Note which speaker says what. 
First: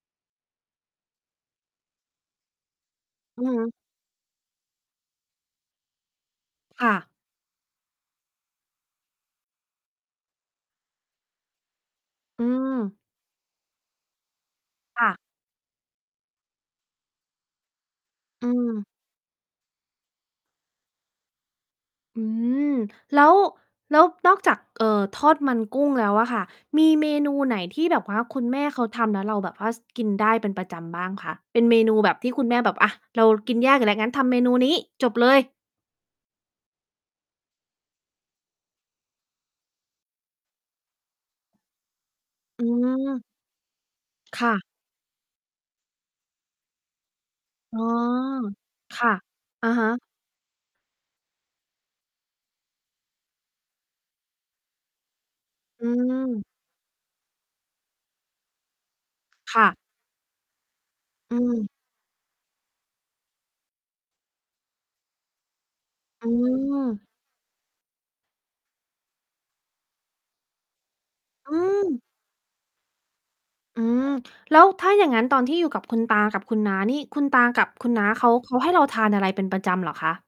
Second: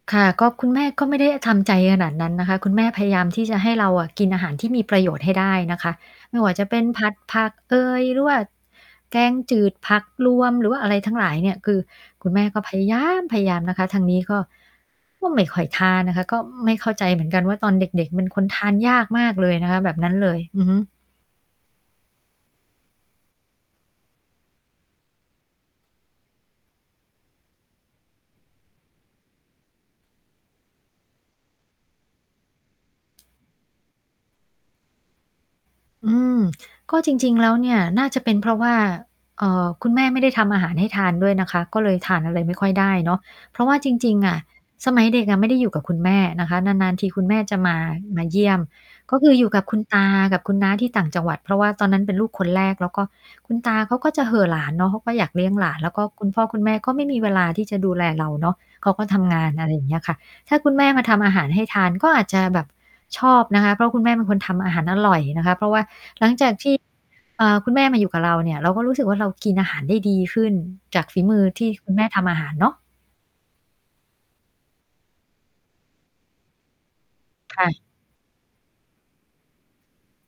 Speaker 1: ค่ะ ก็ คุณแม่ก็ไม่ได้ทำใจขนาดนั้นนะคะ คุณแม่พยายามท
Speaker 2: อื
Speaker 1: ี่
Speaker 2: อ
Speaker 1: จะ
Speaker 2: ฮ
Speaker 1: ให้
Speaker 2: ึ
Speaker 1: เราอะกินอาหารที่มีประโยชน์ให้ได้นะคะ ไม่ว่าจะเป็น
Speaker 2: ค่
Speaker 1: ผ
Speaker 2: ะ
Speaker 1: ัดผักเอย หรือว่า แกงจืดผักรวม หรือว่าอะไรทั้งหลายเนี่ย คือคุณแม
Speaker 2: อื
Speaker 1: ่ก็พยา
Speaker 2: ม
Speaker 1: ย้ามพยายามนะคะ ทางนี้ก็
Speaker 2: ค่ะ
Speaker 1: ก็ไม่ค่อยทานนะคะ ก็ไม่เข้าใจเหมือนกันว่า ตอนเด็ก ๆ เป็นค
Speaker 2: อ
Speaker 1: น
Speaker 2: ื
Speaker 1: ทาน
Speaker 2: ม
Speaker 1: ยากมากเลยนะคะ แบบนั้นเลย อือฮึ
Speaker 2: อืม แล้ว แล้วนอกจาก เอ่อ ทอดมันกุ้งแล้วอะค่ะ มีเมนูไหนที่แบบว่าคุณแม่เขาทำแล้วเราแบบว่า ส กินได้เป็นประจำบ้างคะ? เป็นเมนูแบบที่คุณแม่แบบ "อะ เรากินแยกอยู่แล้ว งั้นทำเมนูนี้" จบเลย
Speaker 1: อืม ก็จริง ๆ แล้วเนี่ยน่าจะเป็นเพราะว่า เอ่อ คุณแม่ไม่ได้ทำอาหารให้ทานด้วยนะคะ ก็เลยทานอะไรไม่
Speaker 2: อื
Speaker 1: ค่อยได้เนาะ
Speaker 2: ม
Speaker 1: เพราะว่าจริง ๆ อะ
Speaker 2: ค่ะ
Speaker 1: สมัยเด็กอะไม่ได้อยู่กับคุณแม่นะคะ นาน ๆ ทีคุณแม่จะมา
Speaker 2: อ๋อ
Speaker 1: มาเยี่ยม
Speaker 2: ค่ะ
Speaker 1: ก็คืออยู่กับ
Speaker 2: อะ
Speaker 1: คุณ
Speaker 2: ฮะ
Speaker 1: ตากับคุณน้าที่ต่างจังหวัด เพราะว่าตอนนั้นเป็นลูกคนแรก แล้วก็คุณตาเขาก็จะเห่อหลานเนาะ เขาก็อยากเลี้ยงหลาน
Speaker 2: อ
Speaker 1: แล้วก็คุณพ่
Speaker 2: ืม
Speaker 1: อคุณแม่ก็ไม่มีเวลาที่จะดูแลเราเนาะ เขาก็ทำงาน
Speaker 2: ค
Speaker 1: อ
Speaker 2: ่
Speaker 1: ะไร
Speaker 2: ะ
Speaker 1: อย่างเงี้ยค่ะ ถ้าคุณแม่มาทำอา
Speaker 2: อื
Speaker 1: หารให
Speaker 2: ม
Speaker 1: ้ทาน ก็อาจจะแบบชอบนะคะ เพราะคุณแม่เป็นคนทำอาหารอร่อยนะคะ เพราะว่าห
Speaker 2: อ
Speaker 1: ลั
Speaker 2: ื
Speaker 1: งจากที่
Speaker 2: ม
Speaker 1: เอ่อ คุณแม่มาอยู่กับเราเนี่ย เราก็รู้สึกว่า เรากินอาหารได้ดีขึ้น จากฝีมือ
Speaker 2: อื
Speaker 1: ที่คุณแม
Speaker 2: ม
Speaker 1: ่ทำอาหารเนาะ
Speaker 2: อืม แล้วถ้าอย่างงั้น ตอนที่อยู่กับคุณตากับคุณน้านี่ คุณตา
Speaker 1: ค
Speaker 2: กั
Speaker 1: ่
Speaker 2: บ
Speaker 1: ะ
Speaker 2: คุณน้าเขา เขาให้เราทานอะไรเป็น ประจำเหรอคะ?